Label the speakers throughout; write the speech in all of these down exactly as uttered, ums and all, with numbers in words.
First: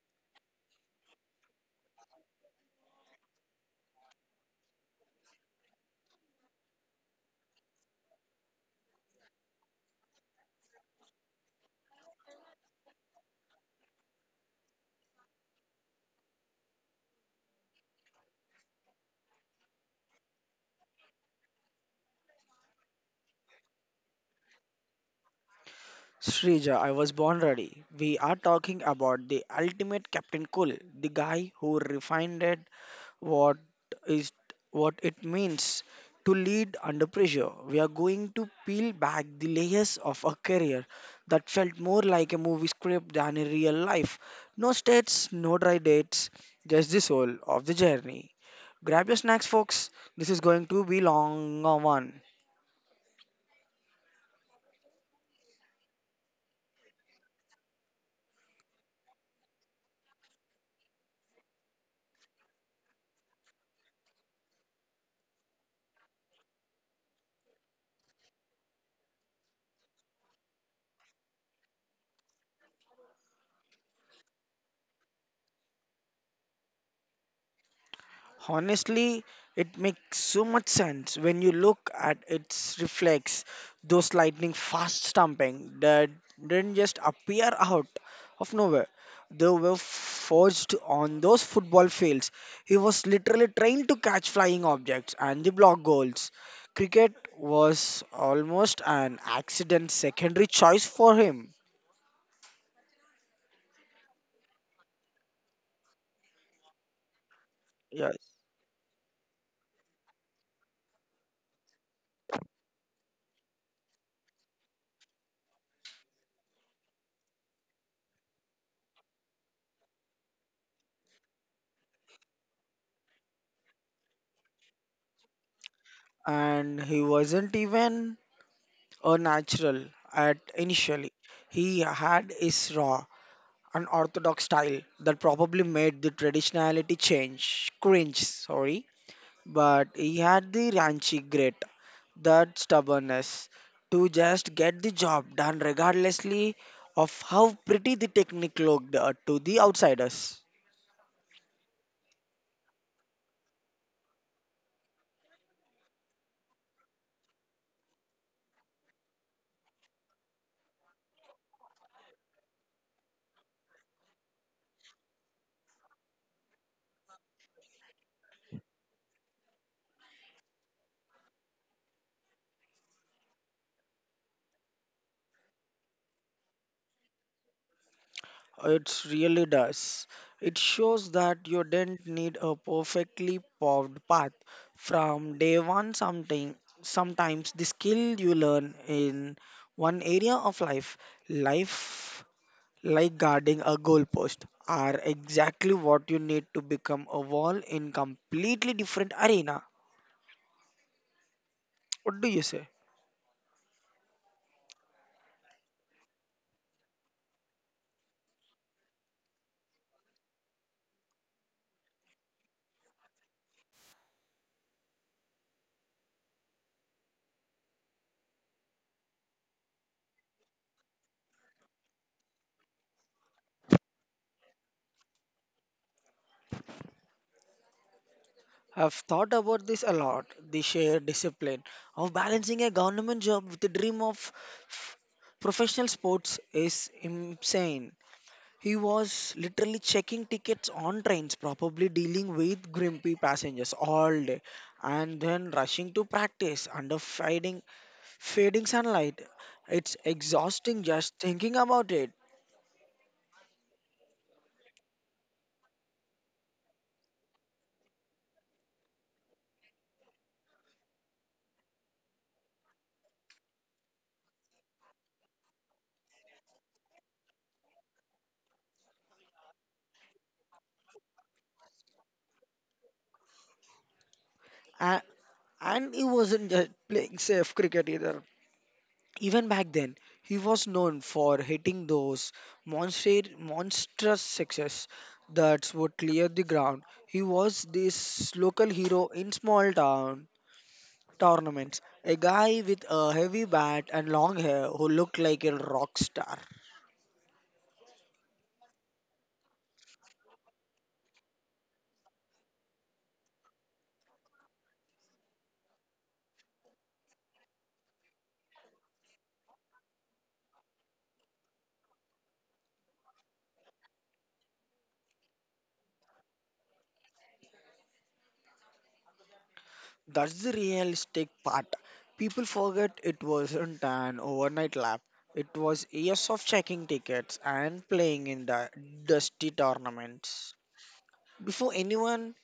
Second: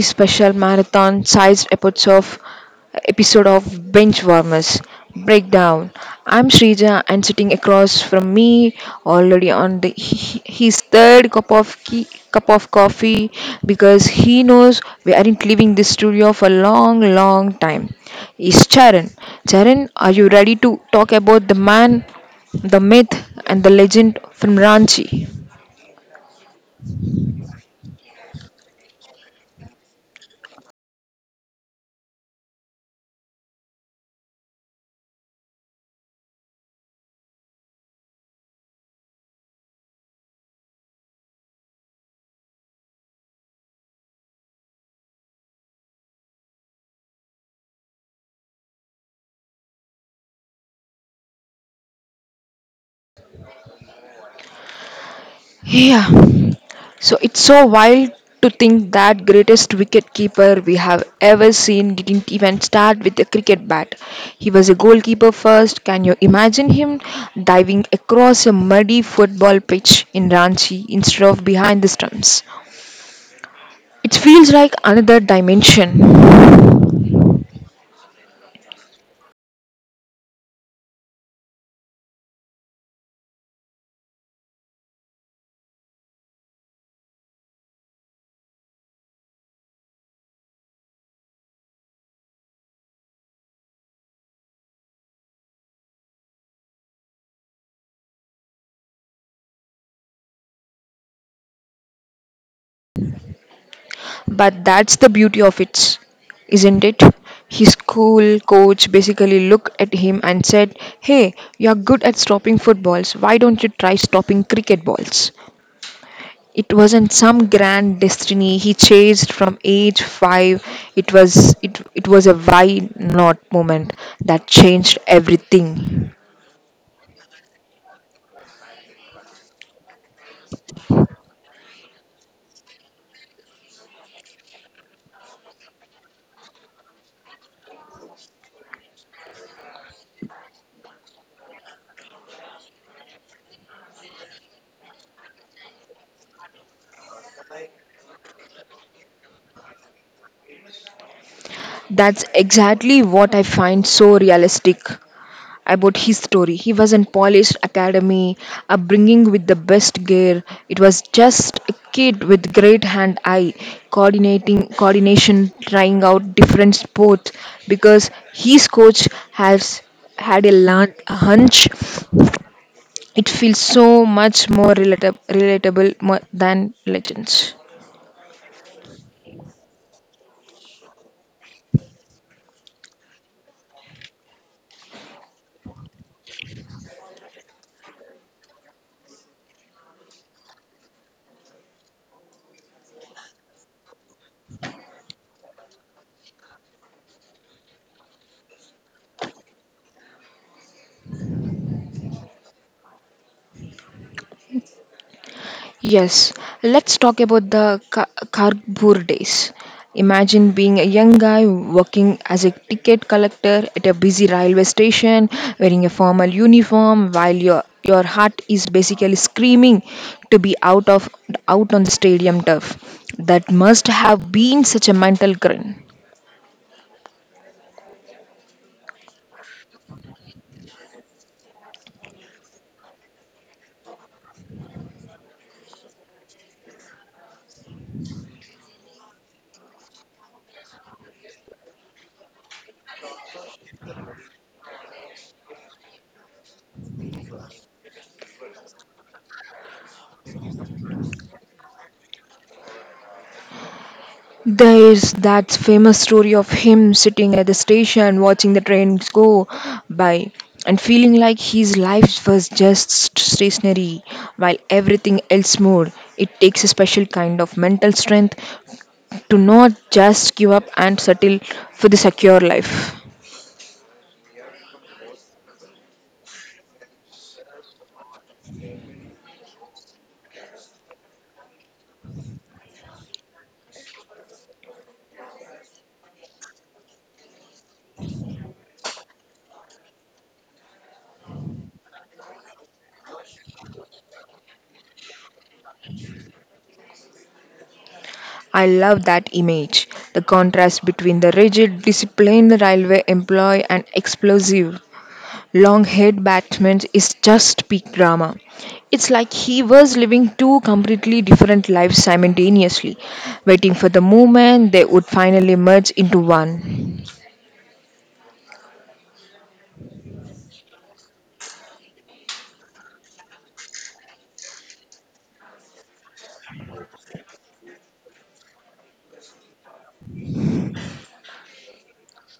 Speaker 1: special marathon sized episode of episode of Bench Warmers Breakdown. I'm Srija, and sitting across from me, already on the he- his third cup of key, cup of coffee because he knows we aren't leaving this studio for a long long time. Is Charan. Charan, are you ready to talk about the man, the myth, and the legend from Ranchi?
Speaker 2: Srija, I was born ready. We are talking about the ultimate Captain Cool, the guy who refined it, what is what it means to lead under pressure. We are going to peel back the layers of a career that felt more like a movie script than a real life. No states, no dry dates, just the soul of the journey. Grab your snacks, folks. This is going to be long one.
Speaker 1: Yeah. So it's so wild to think that greatest wicketkeeper we have ever seen didn't even start with a cricket bat. He was a goalkeeper first. Can you imagine him diving across a muddy football pitch in Ranchi instead of behind the stumps? It feels like another dimension.
Speaker 2: Honestly, it makes so much sense when you look at its reflex, those lightning fast stamping that didn't just appear out of nowhere. They were forged on those football fields. He was literally trained to catch flying objects and the block goals. Cricket was almost an accident secondary choice for him.
Speaker 1: But that's the beauty of it, isn't it? His
Speaker 2: Yes.
Speaker 1: school coach basically looked at him and said, "Hey, you're good at stopping footballs. Why don't you try stopping cricket balls?" It wasn't some grand destiny he chased from age five. It was it, it was a why not moment that changed everything.
Speaker 2: And he wasn't even a natural at initially. He had his raw, unorthodox style that probably made the traditionality change cringe, sorry. But he had the ranchy grit, that stubbornness to just get the job done regardlessly of how pretty the technique looked uh, to the outsiders.
Speaker 1: That's exactly what I find so realistic about his story. He was in polished academy, upbringing with the best gear. It was just a kid with great hand eye, coordinating coordination, trying out different sports because his coach has had a large hunch. It feels so much more relata- relatable mo- than legends.
Speaker 2: It really does. It shows that you didn't need a perfectly paved path from day one. Something sometimes the skill you learn in one area of life, life like guarding a goalpost, are exactly what you need to become a wall in completely different arena. What do you say?
Speaker 1: Yes, let's talk about the Ka- Kharagpur days. Imagine being a young guy working as a ticket collector at a busy railway station, wearing a formal uniform while your your heart is basically screaming to be out of out on the stadium turf. That must have been such a mental grind.
Speaker 2: I've thought about this a lot the shared discipline of balancing a government job with the dream of f- professional sports is insane. He was literally checking tickets on trains, probably dealing with grumpy passengers all day, and then rushing to practice under fading, fading sunlight. It's exhausting just thinking about it.
Speaker 1: There's that famous story of him sitting at the station watching the trains go by and feeling like his life was just st- stationary while everything else moved. It takes a special kind of mental strength to not just give up and settle for the secure life.
Speaker 2: A- And he wasn't just playing safe cricket either. Even back then, he was known for hitting those monster, monstrous sixes that would clear the ground. He was this local hero in small town tournaments, a guy with a heavy bat and long hair who looked like a rock star.
Speaker 1: I love that image. The contrast between the rigid disciplined railway employee and explosive Longhaired Batman is just peak drama. It's like he was living two completely different lives simultaneously, waiting for the moment they would finally merge into one.
Speaker 2: That's the realistic part. People forget it wasn't an overnight lap. It was years of checking tickets and playing in the dusty tournaments before anyone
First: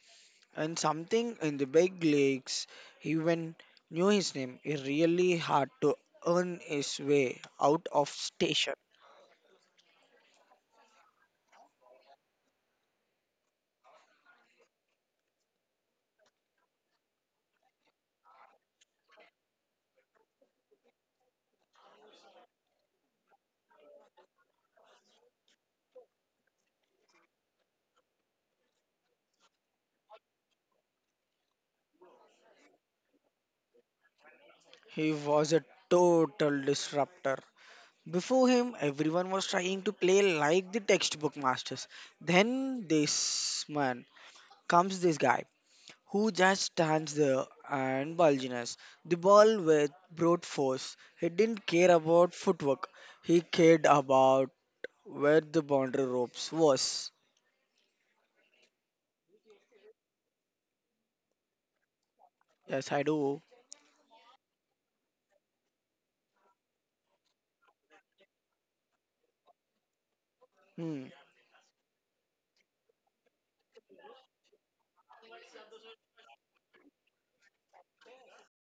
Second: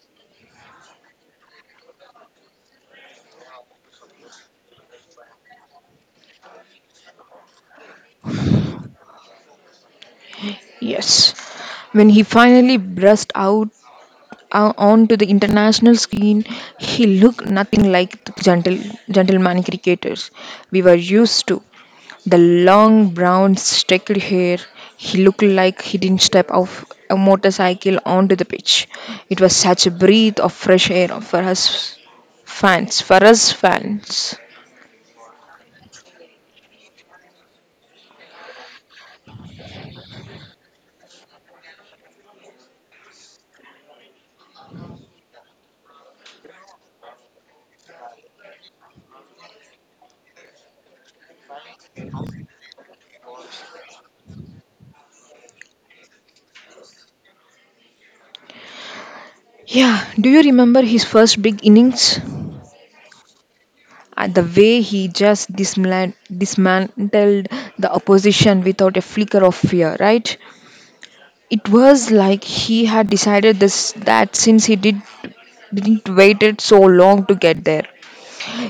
Speaker 2: and something in the big leagues even knew his name. He really had to earn his way out of station.
Speaker 1: Yes. When he finally burst out uh, onto the international scene, he looked nothing like the gentle, gentleman cricketers we were used to. The long brown streaked hair, he looked like he didn't step off a motorcycle onto the pitch. It was such a breath of fresh air for us fans. For us fans.
Speaker 2: He was a total disruptor. Before him, everyone was trying to play like the textbook masters. Then this man comes this guy who just stands there and bulginess. The ball with brute force. He didn't care about footwork. He cared about where the boundary ropes was.
Speaker 1: Yeah, do you remember his first big innings?
Speaker 2: Yes, I do.
Speaker 1: Uh, the way he just dismla- dismantled the opposition without a flicker of fear, right?
Speaker 2: Hmm,
Speaker 1: It was like he had decided this that since he did didn't waited so long to get there,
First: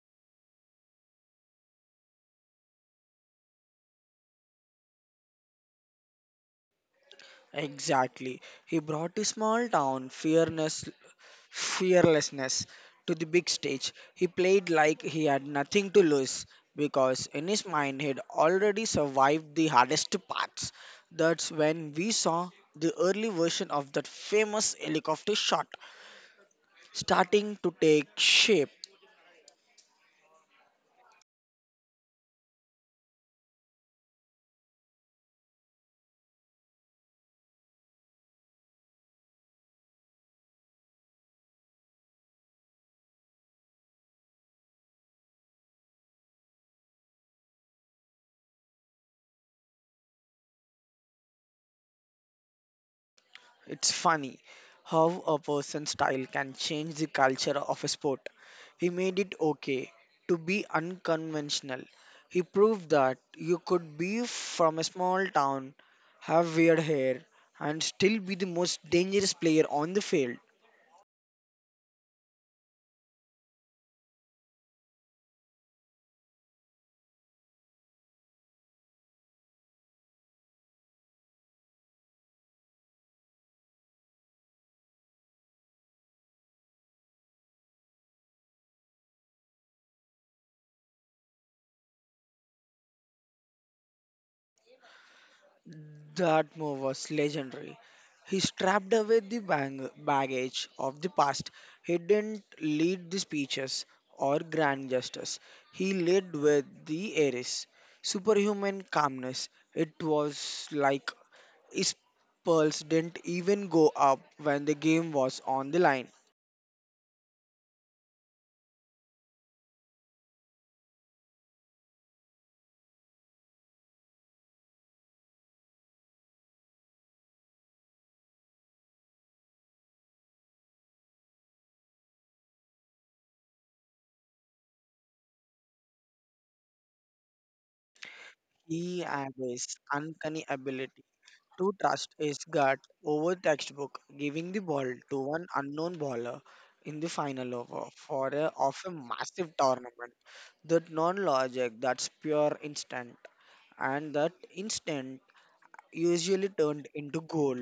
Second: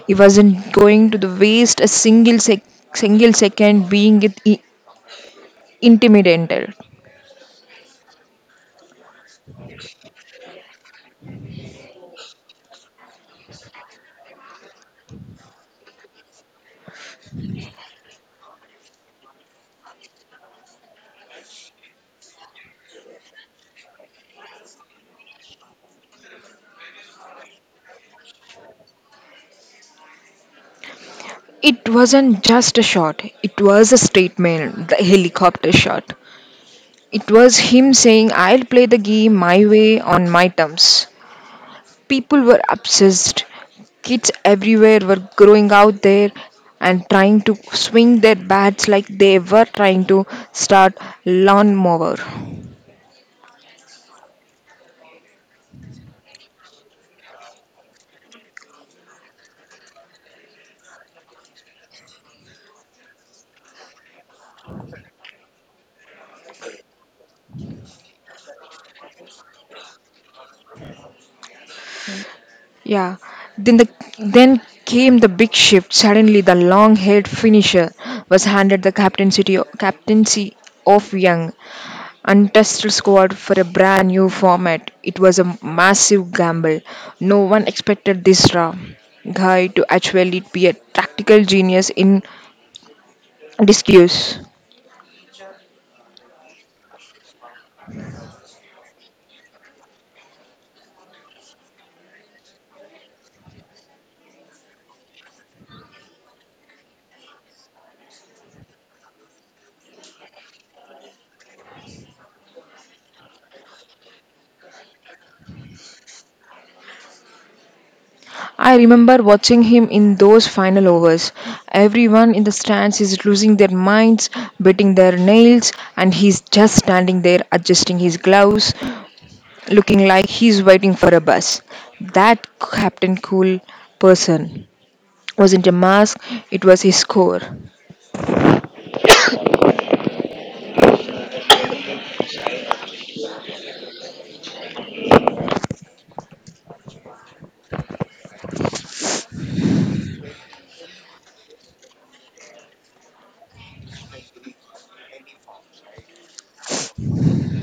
Speaker 1: he wasn't going to the waste a single sec- single second being it i- intimidated.
Speaker 2: exactly. He brought his small town fearless, fearlessness to the big stage. He played like he had nothing to lose because in his mind he'd already survived the hardest parts. That's when we saw the early version of that famous helicopter shot starting to take shape.
Speaker 1: It wasn't just a shot; it was a statement, the helicopter shot. It was him saying, "I'll play the game my way on my terms." People were obsessed. Kids everywhere were growing out there and trying to swing their bats like they were trying to start lawnmower.
Speaker 2: It's funny how a person's style can change the culture of a sport. He made it okay to be unconventional. He proved that you could be from a small town, have weird hair, and still be the most dangerous player on the field.
Speaker 1: Yeah. Then the then came the big shift. Suddenly, the long-haired finisher was handed the captaincy captaincy of young untested squad for a brand new format. It was a massive gamble. No one expected this raw guy to actually be a tactical genius in disguise.
Speaker 2: That move was legendary. He strapped away the bang- baggage of the past. He didn't lead the speeches or grand gestures. He led with the Ares. Superhuman calmness. It was like his pulse didn't even go up when the game was on the line.
Speaker 1: I remember watching him in those final overs. Everyone in the stands is losing their minds, biting their nails, and he's just standing there adjusting his gloves, looking like he's waiting for a bus. That Captain Cool person wasn't a mask, it was his core.
Speaker 2: He had his uncanny ability Two trusts is got over textbook, giving the ball to one unknown bowler in the final over for a often massive tournament. That non-logic, that's pure instinct, and that instinct usually turned into goal.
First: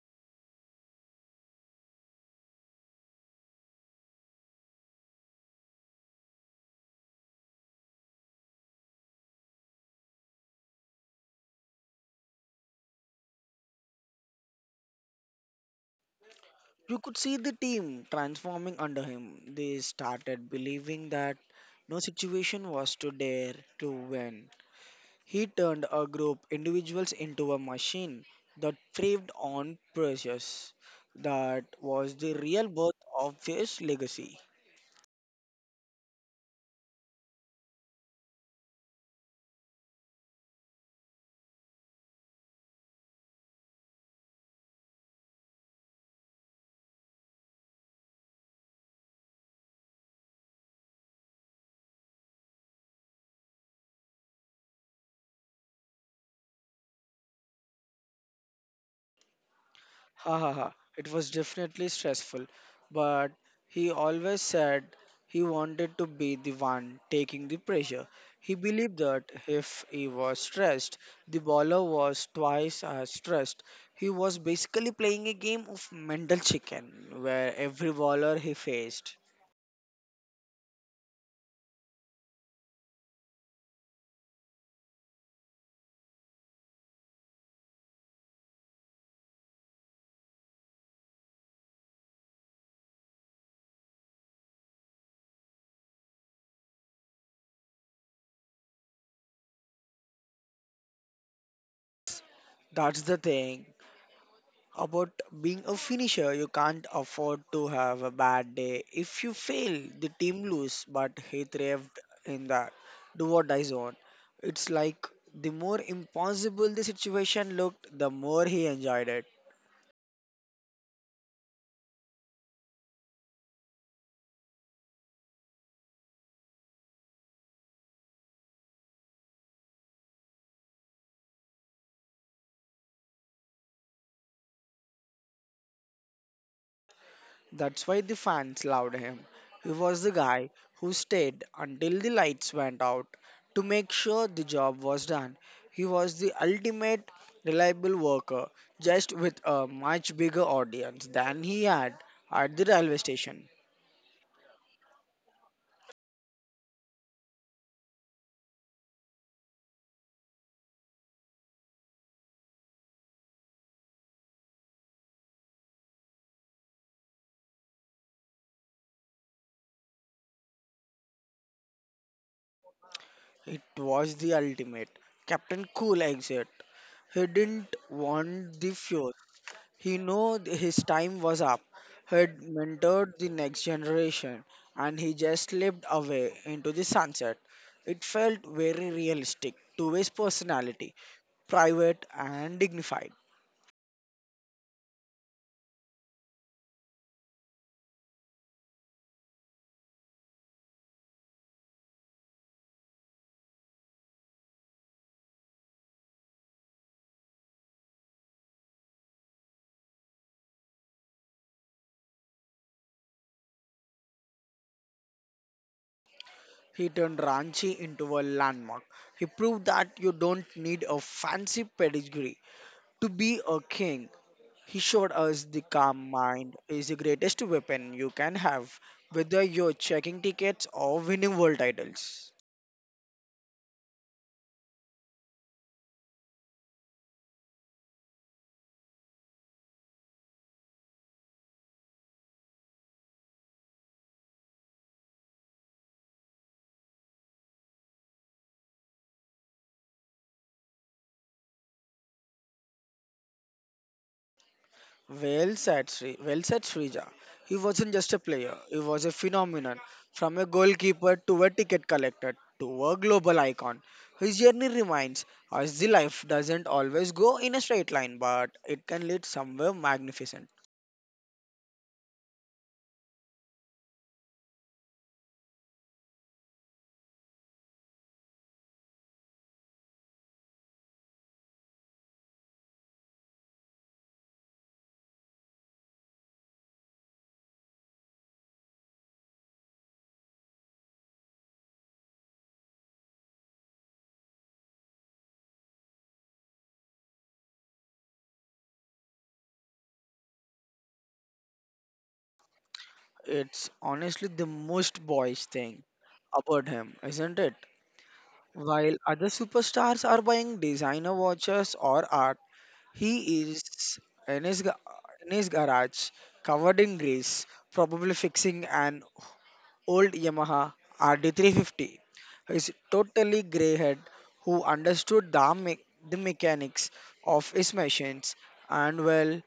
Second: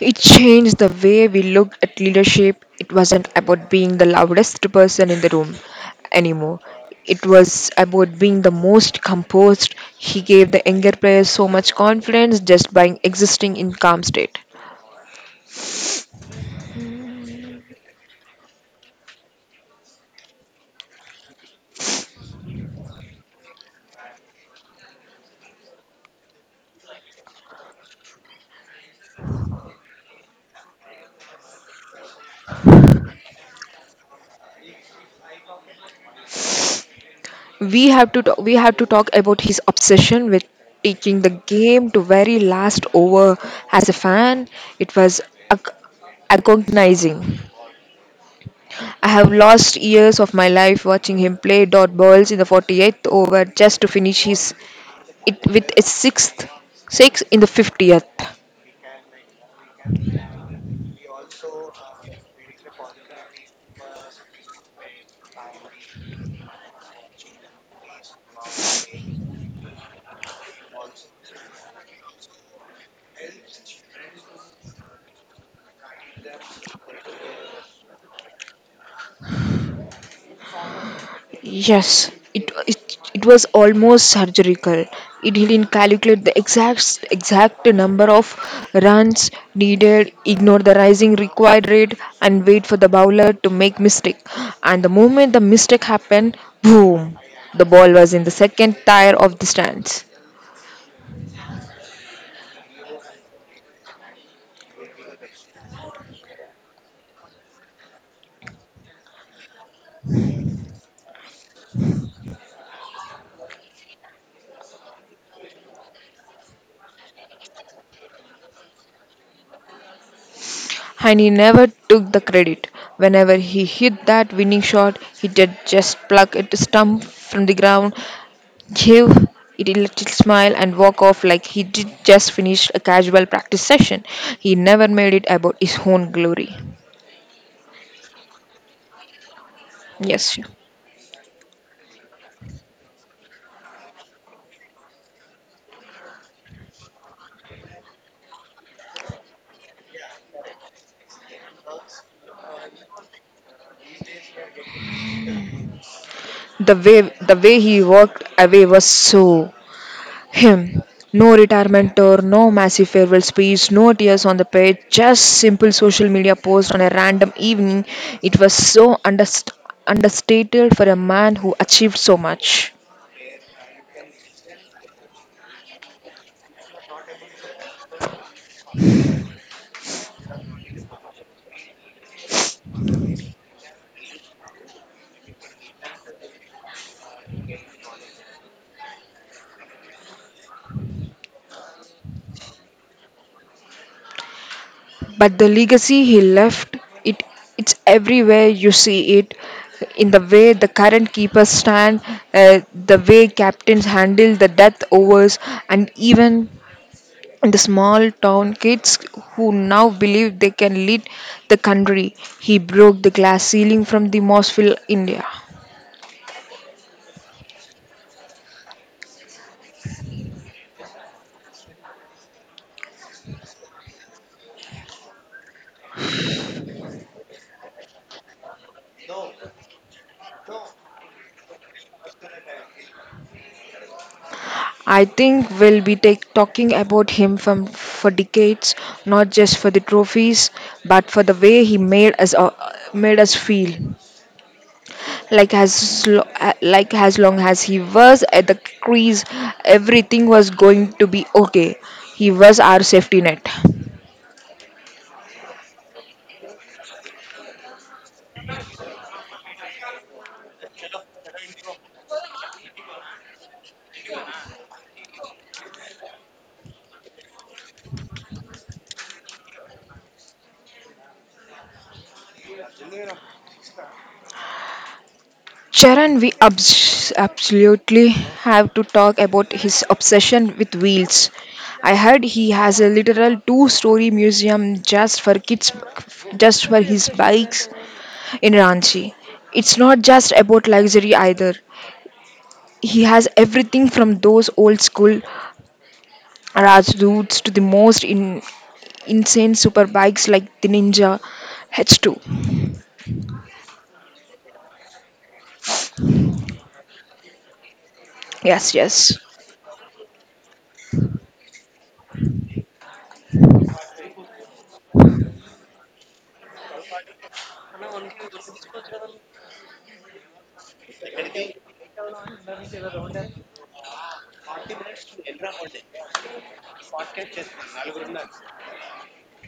Speaker 1: It changed the way we looked at leadership. It wasn't about being the loudest person in the room anymore. It was about being the most composed. He gave the younger players so much confidence just by existing in calm state.
Speaker 2: You could see the team transforming under him. They started believing that no situation was too dare to win. He turned a group individuals into a machine that thrived on precious. That was the real birth of his legacy.
Speaker 1: We have to talk, we have to talk about his obsession with taking the game to very last over. As a fan, it was ag- agonizing. I have lost years of my life watching him play dot balls in the forty-eighth over just to finish his it with a sixth six in the fiftieth.
Speaker 2: Ha ha ha. It was definitely stressful, but he always said he wanted to be the one taking the pressure. He believed that if he was stressed, the bowler was twice as stressed. He was basically playing a game of mental chicken where every bowler he faced
Speaker 1: Yes, it it, it was almost surgical. It didn't calculate the exact exact number of runs needed, ignore the rising required rate, and wait for the bowler to make mistake. And the moment the mistake happened, boom, the ball was in the second tier of the stands.
Speaker 2: that's the thing about being a finisher. You can't afford to have a bad day. If you fail, the team lose, but he thrived in that do or die zone. It's like the more impossible the situation looked, the more he enjoyed it.
Speaker 1: And he never took the credit. Whenever he hit that winning shot, he did just pluck it stump from the ground, give it a little smile, and walk off like he did just finish a casual practice session. He never made it about his own glory.
Speaker 2: That's why the fans loved him. He was the
Speaker 1: Yes,
Speaker 2: guy who stayed until the lights went out to make sure the job was done. He was the ultimate reliable worker, just with a much bigger audience than he had at the railway station.
Speaker 1: the way the way he walked away was so Him. No retirement tour, no massive farewell speech, no tears on the page, just simple social media post on a random evening. It was so underst- understated for a man who achieved so much.
Speaker 2: It was the ultimate Captain Cool exit. He didn't want the fuse. He knew th- his time was up. He'd mentored the next generation and he just slipped away into the sunset. It felt very realistic to his personality, private and dignified.
Speaker 1: But the legacy he left, it it's everywhere you see it. In the way the current keepers stand, uh, the way captains handle the death overs, and even the small town kids who now believe they can lead the country. He broke the glass ceiling from the Mossville, India.
Speaker 2: He turned Ranchi into a landmark. He proved that you don't need a fancy pedigree to be a king. He showed us the calm mind is the greatest weapon you can have, whether you're checking tickets or winning world titles.
Speaker 1: I think we'll be take, talking about him from, for decades, not just for the trophies, but for the way he made us uh, made us feel. Like as lo- uh, like as long as he was at the crease, everything was going to be okay. He was our safety net.
Speaker 2: Well said, Sri. Well said, Srija. He wasn't just a player, he was a phenomenon. From a goalkeeper to a ticket collector to a global icon. His journey reminds us the life doesn't always go in a straight line, but it can lead somewhere magnificent.
Speaker 1: Charan, we abs- absolutely have to talk about his obsession with wheels. I heard he has a literal two-story museum just for kids, just for his bikes in Ranchi. It's not just about luxury either. He has everything from those old-school Rajdoots to the most in- insane superbikes like the Ninja H two.
Speaker 2: It's honestly the most boyish thing about him, isn't it?
Speaker 1: Yes,
Speaker 2: While
Speaker 1: yes.
Speaker 2: other superstars are buying designer watches or art, he is in his, ga- in his garage, covered in grease, probably fixing an old Yamaha R D three fifty. His totally grey head, who understood the, me- the mechanics of his machines and well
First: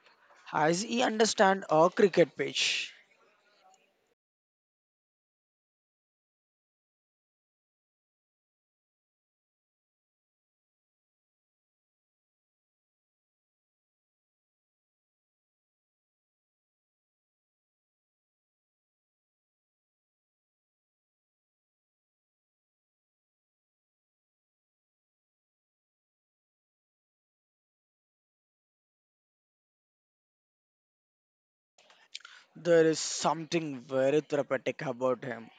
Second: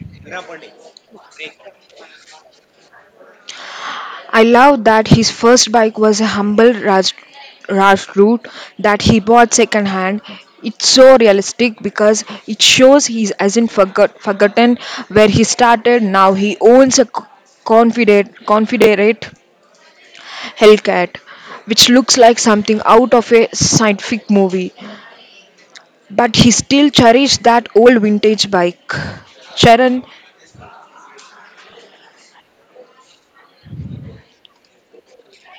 Speaker 2: as he understand a cricket pitch.
Speaker 1: I love that his first bike was a humble Raj, Raj route that he bought second hand. It's so realistic because it shows he hasn't forgot, forgotten where he started. Now he owns a co- confederate, confederate Hellcat, which looks like something out of a scientific movie. But he still cherishes that old vintage bike. Sharon,
Speaker 2: There is something very therapeutic about him.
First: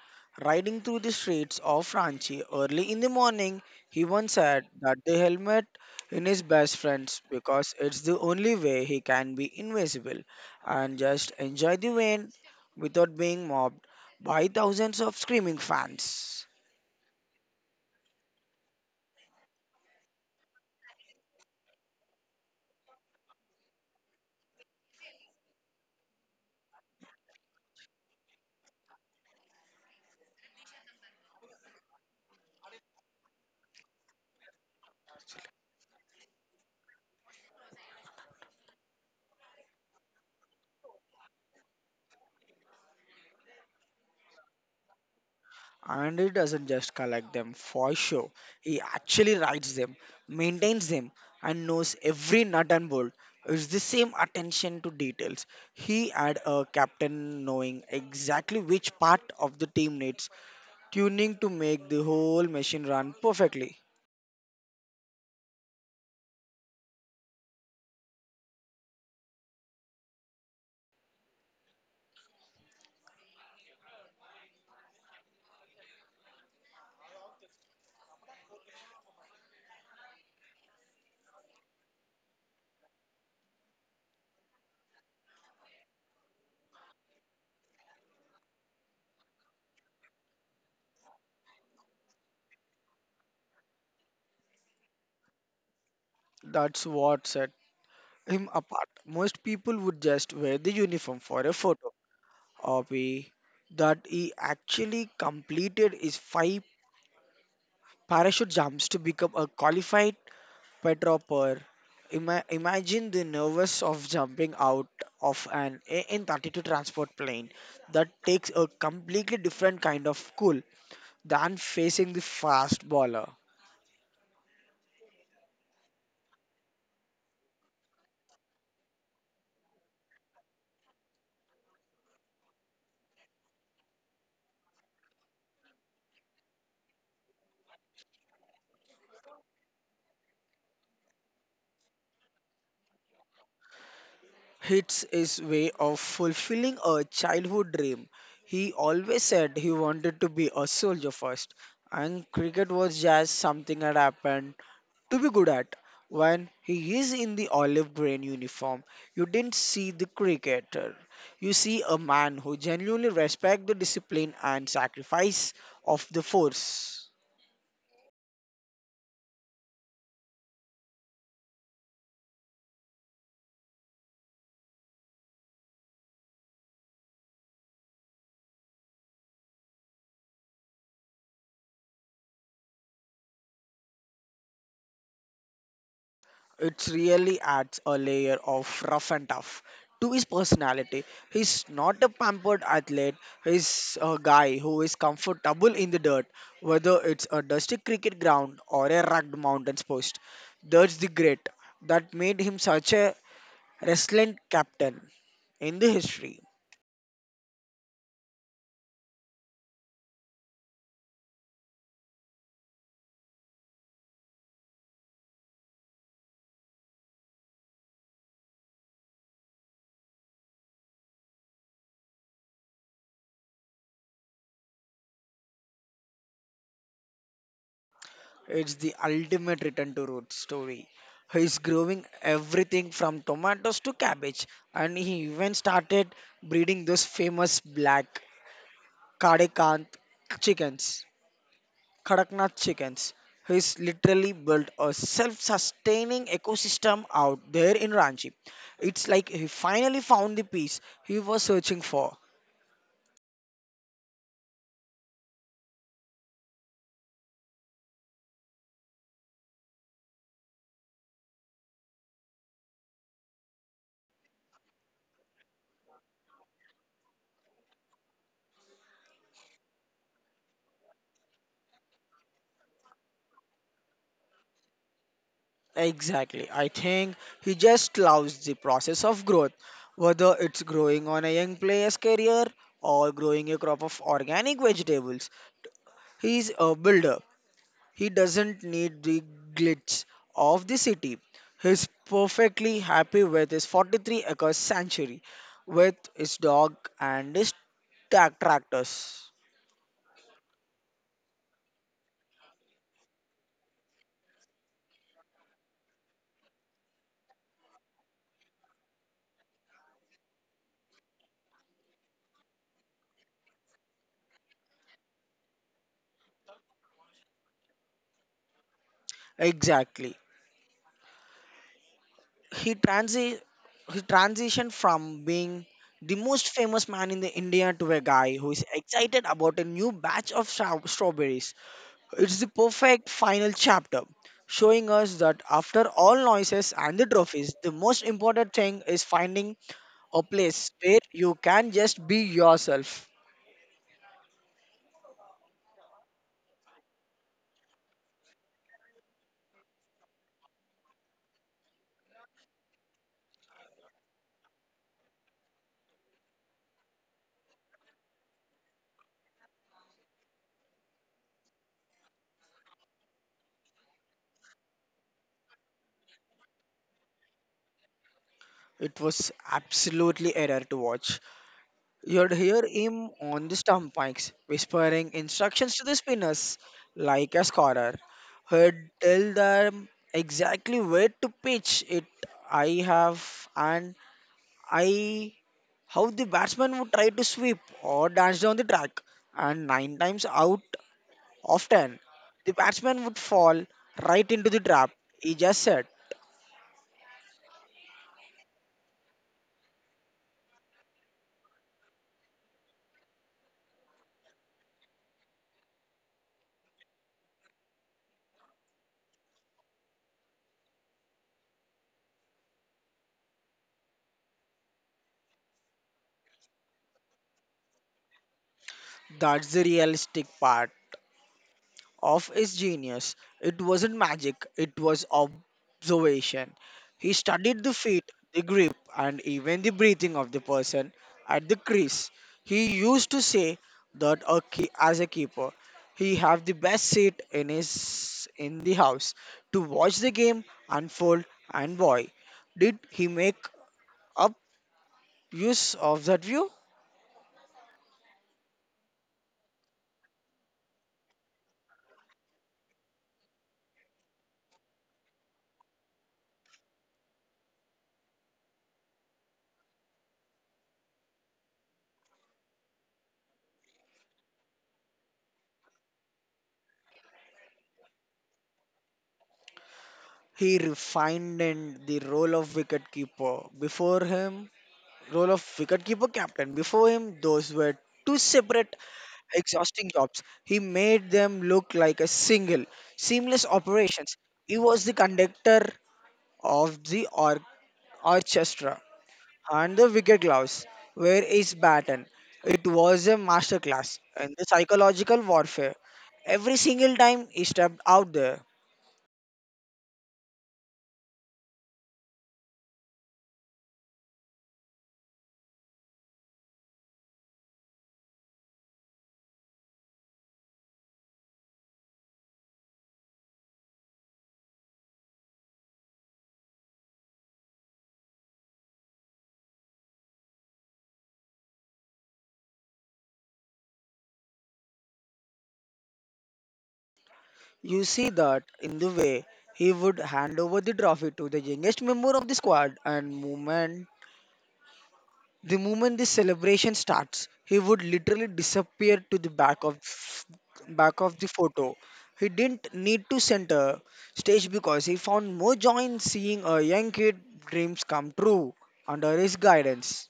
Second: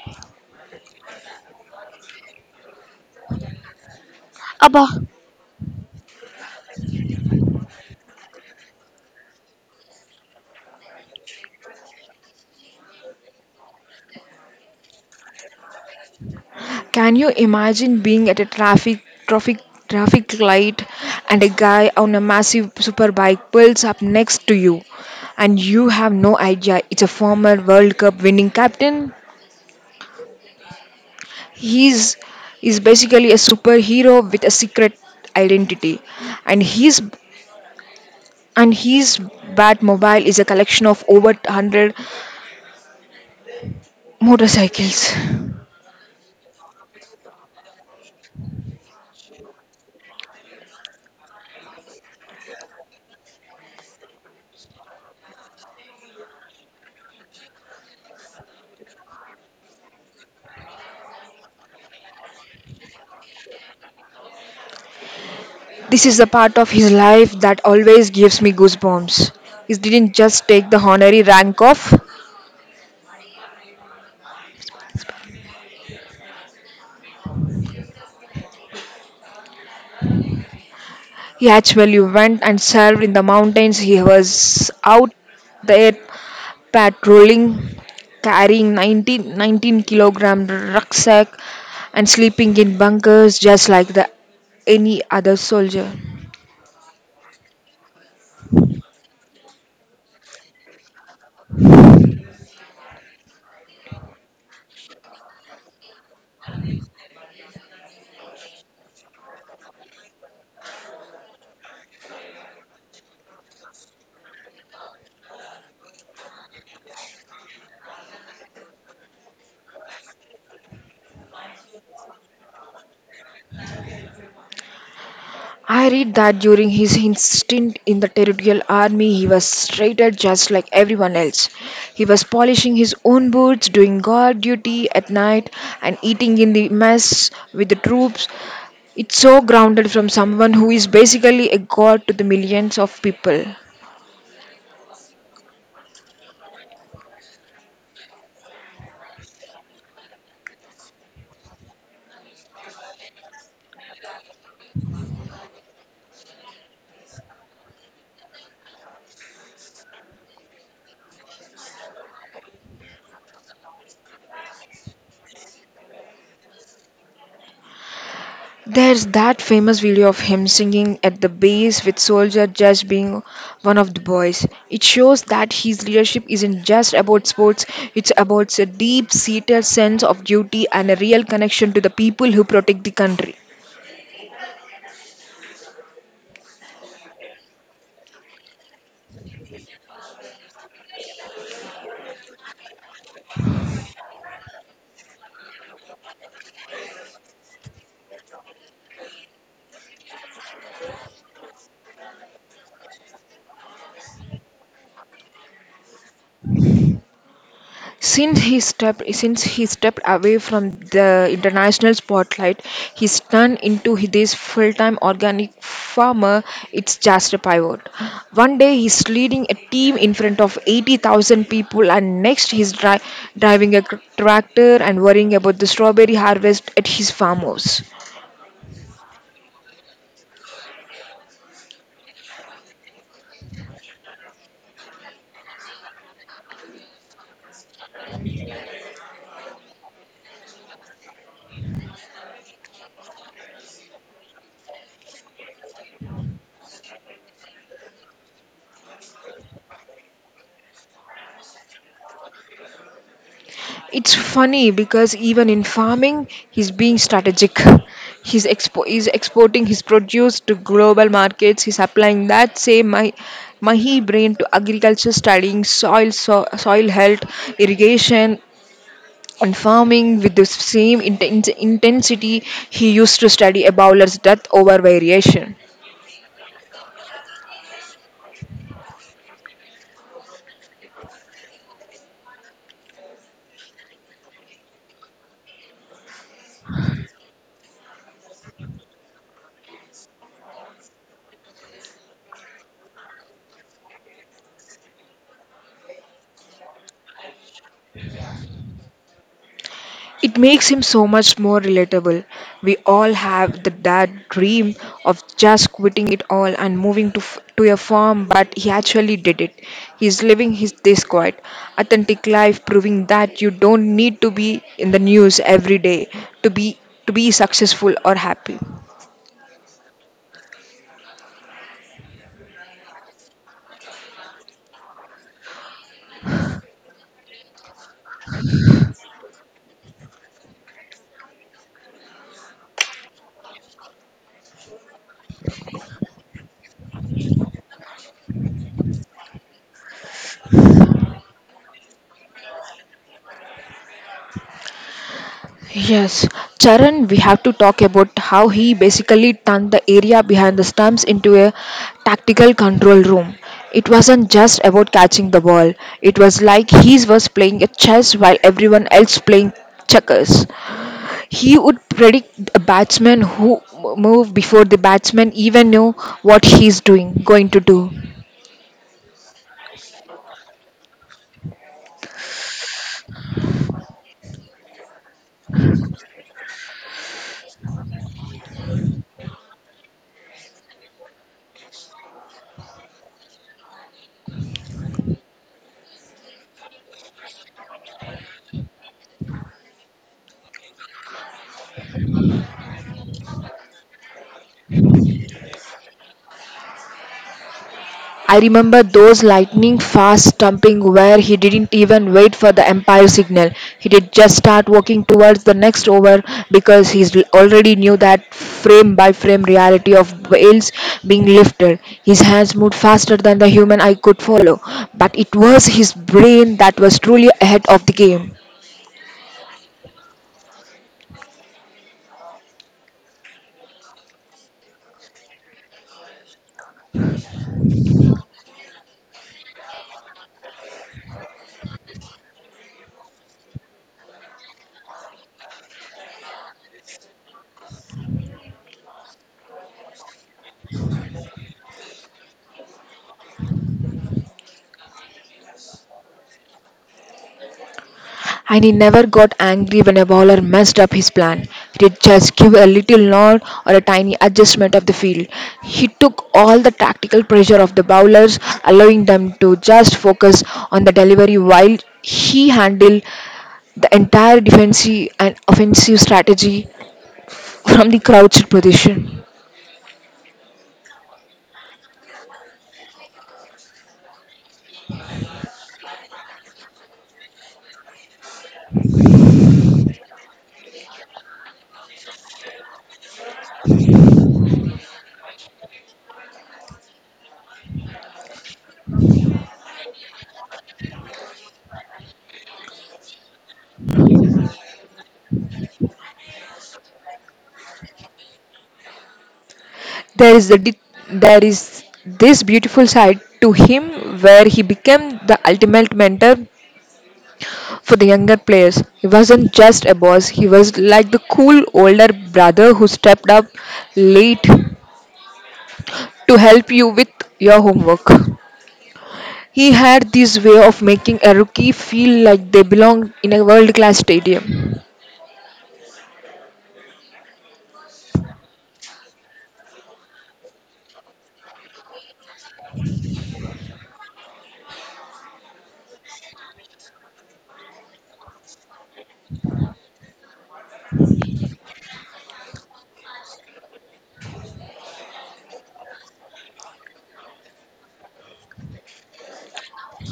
Speaker 2: Riding through the streets of Ranchi early in the morning, he once said
Speaker 1: Abba.
Speaker 2: that the helmet in his best friends because it's the only way he can be invisible and just enjoy the rain without being mobbed by thousands of screaming fans.
Speaker 1: Can you imagine being at a traffic traffic traffic light and a guy on a massive superbike pulls up next to you and you have no idea it's a former World Cup winning captain? He's is basically a superhero with a secret identity, and his and his Batmobile is a collection of over one hundred motorcycles.
Speaker 2: And he doesn't just collect them for show. He actually writes them, maintains them, and knows every nut and bolt. It's the same attention to details. He had a captain knowing exactly which part of the team needs tuning to make the whole machine run perfectly.
Speaker 1: This is the part of his life that always gives me goosebumps. He didn't just take the honorary rank off, he actually went and served in the mountains. He was out there patrolling, carrying nineteen nineteen kilogram rucksack and sleeping in bunkers just like the, any other soldier.
Speaker 2: That's what set him apart. Most people would just wear the uniform for a photo. Obi, that he actually completed his five parachute jumps to become a qualified Petropper. Ima- imagine the nervous of jumping out of an A N thirty-two transport plane. That takes a completely different kind of cool than facing the fast bowler.
Speaker 1: I read that during his stint in the Territorial Army, he was treated just like everyone else. He was polishing his own boots, doing guard duty at night, and eating in the mess with the troops. It's so grounded from someone who is basically a god to the millions of people.
Speaker 2: Hits his way of fulfilling a childhood dream. He always said he wanted to be a soldier first, and cricket was just something that happened to be good at. When he is in the olive green uniform, you didn't see the cricketer. You see a man who genuinely respects the discipline and sacrifice of the force.
Speaker 1: There's that famous video of him singing at the base with Soldier Judge being one of the boys. It shows that his leadership isn't just about sports, it's about a deep seated sense of duty and a real connection to the people who protect the country.
Speaker 2: It really adds a layer of rough and tough to his personality. He's not a pampered athlete, he's a guy who is comfortable in the dirt, whether it's a dusty cricket ground or a rugged mountains post. That's the grit that made him such a resilient captain in the history.
Speaker 1: Since he stepped since he stepped away from the international spotlight, he's turned into this full-time organic farmer. It's just a pivot. One day he's leading a team in front of eighty thousand people, and next he's dri- driving a cr- tractor and worrying about the strawberry harvest at his farmhouse.
Speaker 2: It's the ultimate return to roots story. He's growing everything from tomatoes to cabbage, and he even started breeding those famous black Kadekant chickens, Kadaknath chickens, he's literally built a self-sustaining ecosystem out there in Ranchi. It's like he finally found the peace he was searching for.
Speaker 1: It's funny because even in farming, he's being strategic. He's, expo- he's exporting his produce to global markets. He's applying that same my mahi brain to agriculture, studying soil, so- soil health, irrigation, and farming with the same inten- intensity he used to study a bowler's death over variation.
Speaker 2: Exactly. I think he just loves the process of growth, whether it's growing on a young player's career or growing a crop of organic vegetables. He's a builder. He doesn't need the glitz of the city. He's perfectly happy with his forty-three acre sanctuary, with his dog and his ta- tractors.
Speaker 1: It makes him so much more relatable. We all have the, that dream of just quitting it all and moving to, f- to a farm, but he actually did it. He's living his this quiet, authentic life, proving that you don't need to be in the news every day to be to be successful or happy.
Speaker 2: Exactly. He transi- he transitioned from being the most famous man in the India to a guy who is excited about a new batch of stra- strawberries. It's the perfect final chapter, showing us that after all noises and the trophies, the most important thing is finding a place where you can just be yourself.
Speaker 1: Yes, Charan, we have to talk about how he basically turned the area behind the stumps into a tactical control room. It wasn't just about catching the ball, it was like he was playing a chess while everyone else playing checkers. He would predict a batsman who move before the batsman even knew what he's doing going to do.
Speaker 2: It was absolutely error to watch. You'd hear him on the stump mics, whispering instructions to the spinners like a scorer. He'd tell them exactly where to pitch it. I have and I how the batsman would try to sweep or dance down the track, and nine times out of ten, the batsman would fall right into the trap. He just said.
Speaker 1: I remember those lightning fast stomping where he didn't even wait for the umpire signal. He did just start walking towards the next over because he already knew that frame by frame reality of Wales being lifted. His hands moved faster than the human I could follow, but it was his brain that was truly ahead of the game.
Speaker 2: That's the realistic part of his genius. It wasn't magic, it was observation. He studied the feet, the grip, and even the breathing of the person at the crease. He used to say that a key, as a keeper, he have the best seat in his in the house to watch the game unfold. And boy, did he make up use of that view?
Speaker 1: And he never got angry when a bowler messed up his plan. He'd just give a little nod or a tiny adjustment of the field. He took all the tactical pressure of the bowlers, allowing them to just focus on the delivery while he handled the entire defensive and offensive strategy from the crouched position.
Speaker 2: He refined in the role of wicket keeper. Before him, role of wicketkeeper captain. Before him, those were two separate exhausting jobs. He made them look like a single, seamless operations. He was the conductor of the or- orchestra, and the wicket gloves were his baton. It was a masterclass in the psychological warfare. Every single time he stepped out there,
Speaker 1: There is the di- there is this beautiful side to him where he became the ultimate mentor. For the younger players, he wasn't just a boss, he was like the cool older brother who stepped up late to help you with your homework. He had this way of making a rookie feel like they belonged in a world class stadium.
Speaker 2: you see that in the way he would hand over the trophy to the youngest member of the squad and movement. The moment the celebration starts, he would literally disappear to the back of back of the photo. He didn't need to center stage because he found more joy in seeing a young kid dreams come true under his guidance.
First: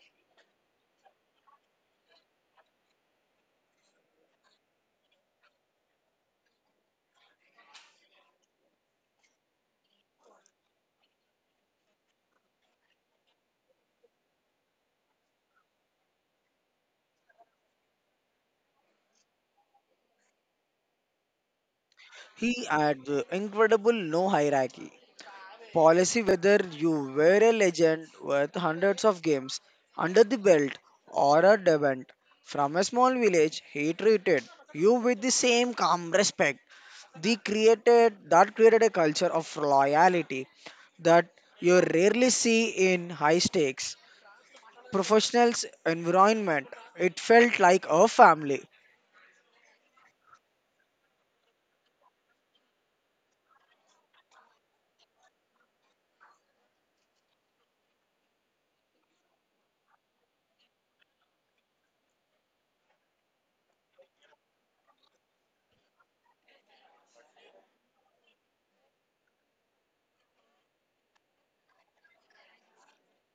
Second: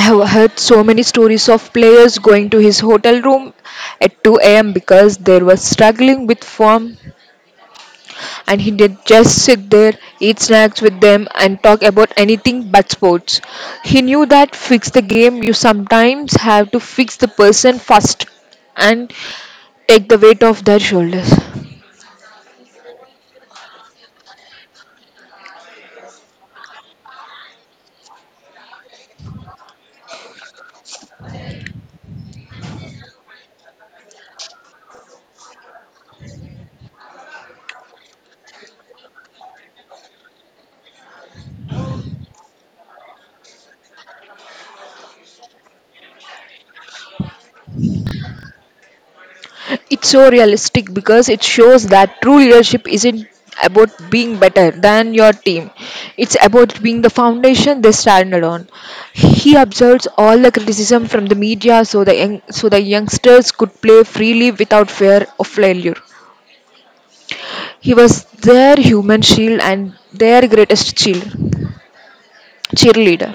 Speaker 1: I have heard so many stories of players going to his hotel room at two a m because they were struggling with form, and he did just sit there, eat snacks with them, and talk about anything but sports. He knew that fix the game, you sometimes have to fix the person first and take the weight off their shoulders.
Speaker 2: He had the incredible no hierarchy policy whether you were a legend with hundreds of games under the belt or a debent from a small village he treated you with the same calm respect. They created that created a culture of loyalty that you rarely see in high stakes professionals environment. It felt like a family.
Speaker 1: It's so realistic because it shows that true leadership isn't about being better than your team. It's about being the foundation they standard on. He observes all the criticism from the media so the young, so the youngsters could play freely without fear of failure. He was their human shield and their greatest cheer- cheerleader.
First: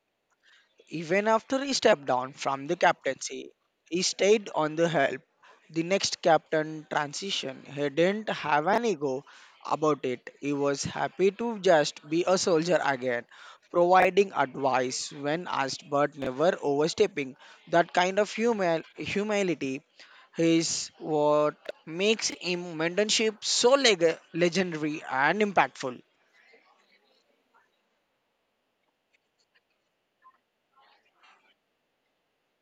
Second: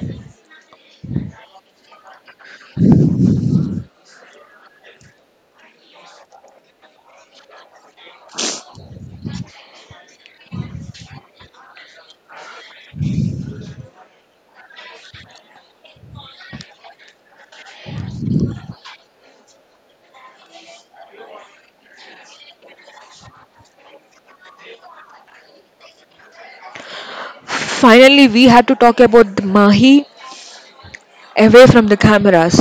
Speaker 2: Even after he stepped down from the captaincy, he stayed on the help. The next captain transition, he didn't have an ego about it. He was happy to just be a soldier again, providing advice when asked but never overstepping. That kind of humil- humility is what makes him mentorship so leg- legendary and impactful.
Speaker 1: Finally, we had to talk about the Mahi away from the cameras,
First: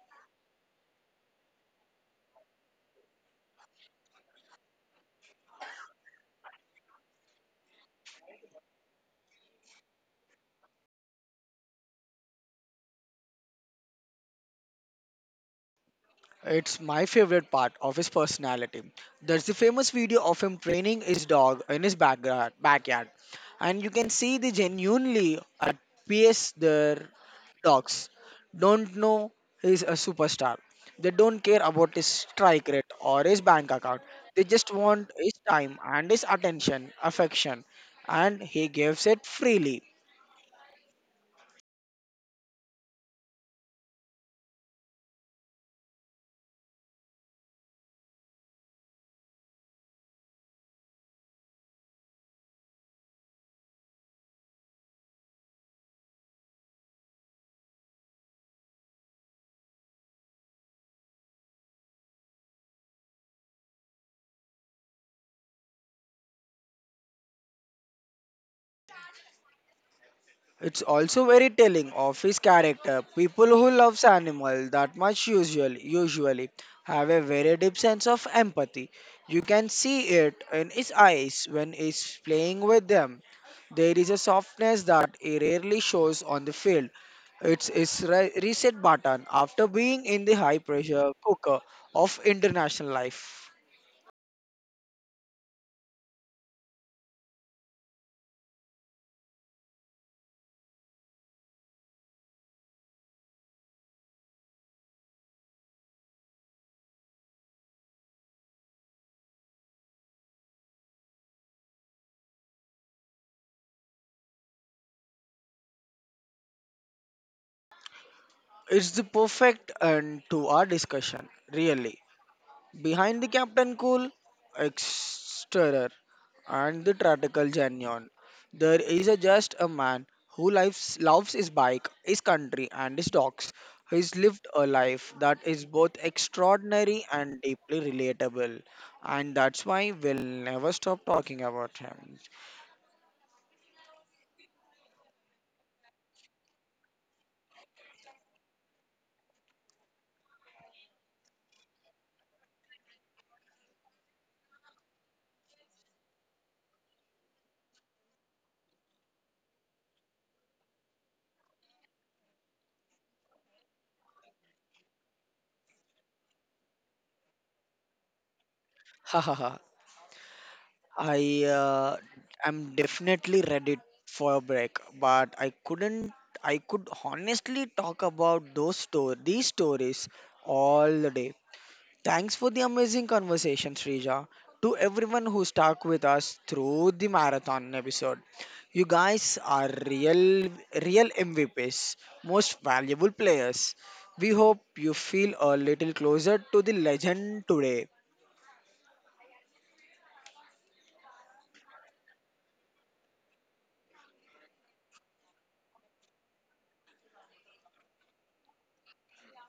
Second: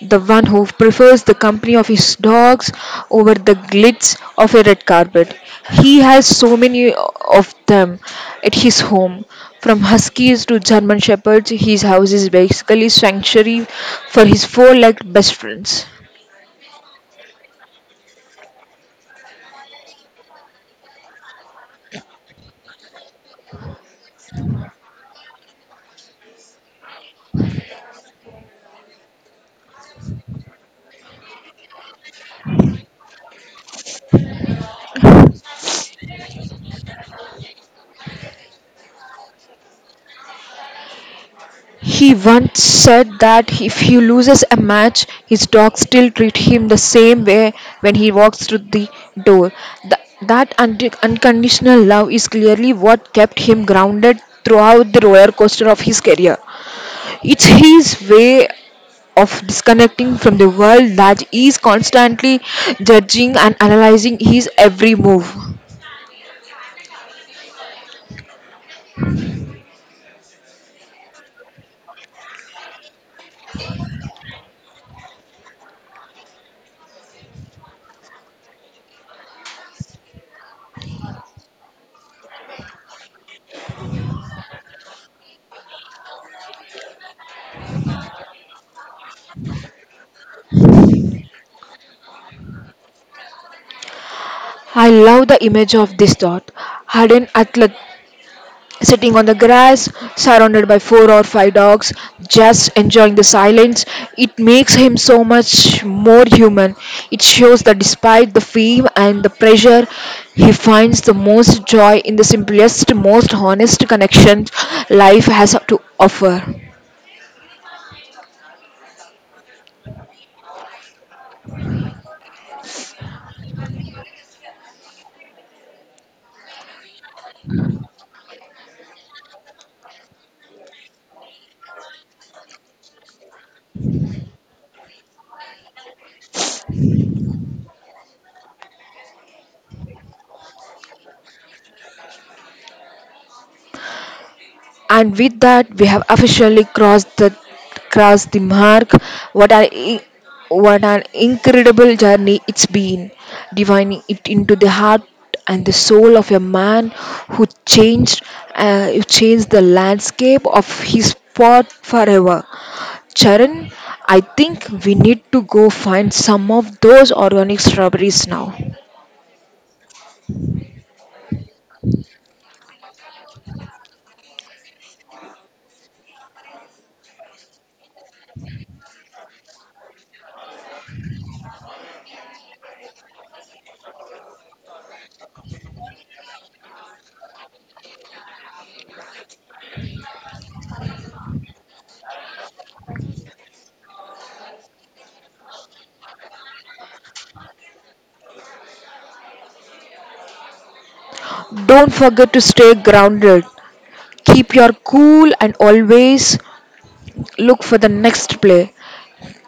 Speaker 1: the one who prefers the company of his dogs over the glitz of a red carpet. He has so many of them at his home. From huskies to German shepherds, his house is basically sanctuary for his four-legged best friends.
Speaker 2: It's my favorite part of his personality. There's the famous video of him training his dog in his backyard, backyard. And you can see the genuinely at peace. Their dogs don't know he's a superstar. They don't care about his strike rate or his bank account. They just want his time and his attention, affection, and he gives it freely.
Speaker 1: He once said that if he loses a match, his dogs still treat him the same way when he walks through the door. Th- that und- unconditional love is clearly what kept him grounded throughout the roller coaster of his career. It's his way of disconnecting from the world that is constantly judging and analyzing his every move.
Speaker 2: It's also very telling of his character. People who loves animal that much usually, usually have a very deep sense of empathy. You can see it in his eyes when he's playing with them. There is a softness that he rarely shows on the field. It's his re- reset button after being in the high pressure cooker of international life.
Speaker 1: I love the image of this dot, hardened athlete sitting on the grass, surrounded by four or five dogs, just enjoying the silence. It makes him so much more human. It shows that despite the fame and the pressure, he finds the most joy in the simplest, most honest connections life has to offer.
Speaker 2: It's the perfect end to our discussion, really. Behind the Captain Cool, Exterer, and the Tactical Genion, there is a just a man who lives, loves his bike, his country, and his dogs. He's lived a life that is both extraordinary and deeply relatable, and that's why we'll never stop talking about him.
Speaker 1: And with that, we have officially crossed the crossed the mark. What an i- what an incredible journey it's been, divining it into the heart and the soul of a man who changed uh, who changed the landscape of his spot forever. Charan, I think we need to go find some of those organic strawberries now.
Speaker 2: I uh, am definitely ready for a break, but I couldn't. I could honestly talk about those story, these stories all the day. Thanks for the amazing conversation, Srija. To everyone who stuck with us through the marathon episode, you guys are real, real M V Ps, most valuable players. We hope you feel a little closer to the legend today.
Speaker 1: Don't forget to stay grounded. Keep your cool and always look for the next play.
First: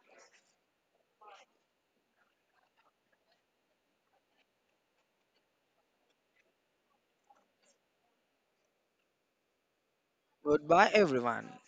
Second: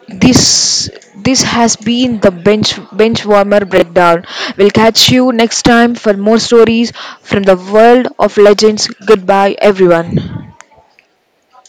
Speaker 1: This this has been the bench bench warmer breakdown. We'll catch you next time for more stories from the world of legends. Goodbye everyone.
Speaker 2: Goodbye, everyone.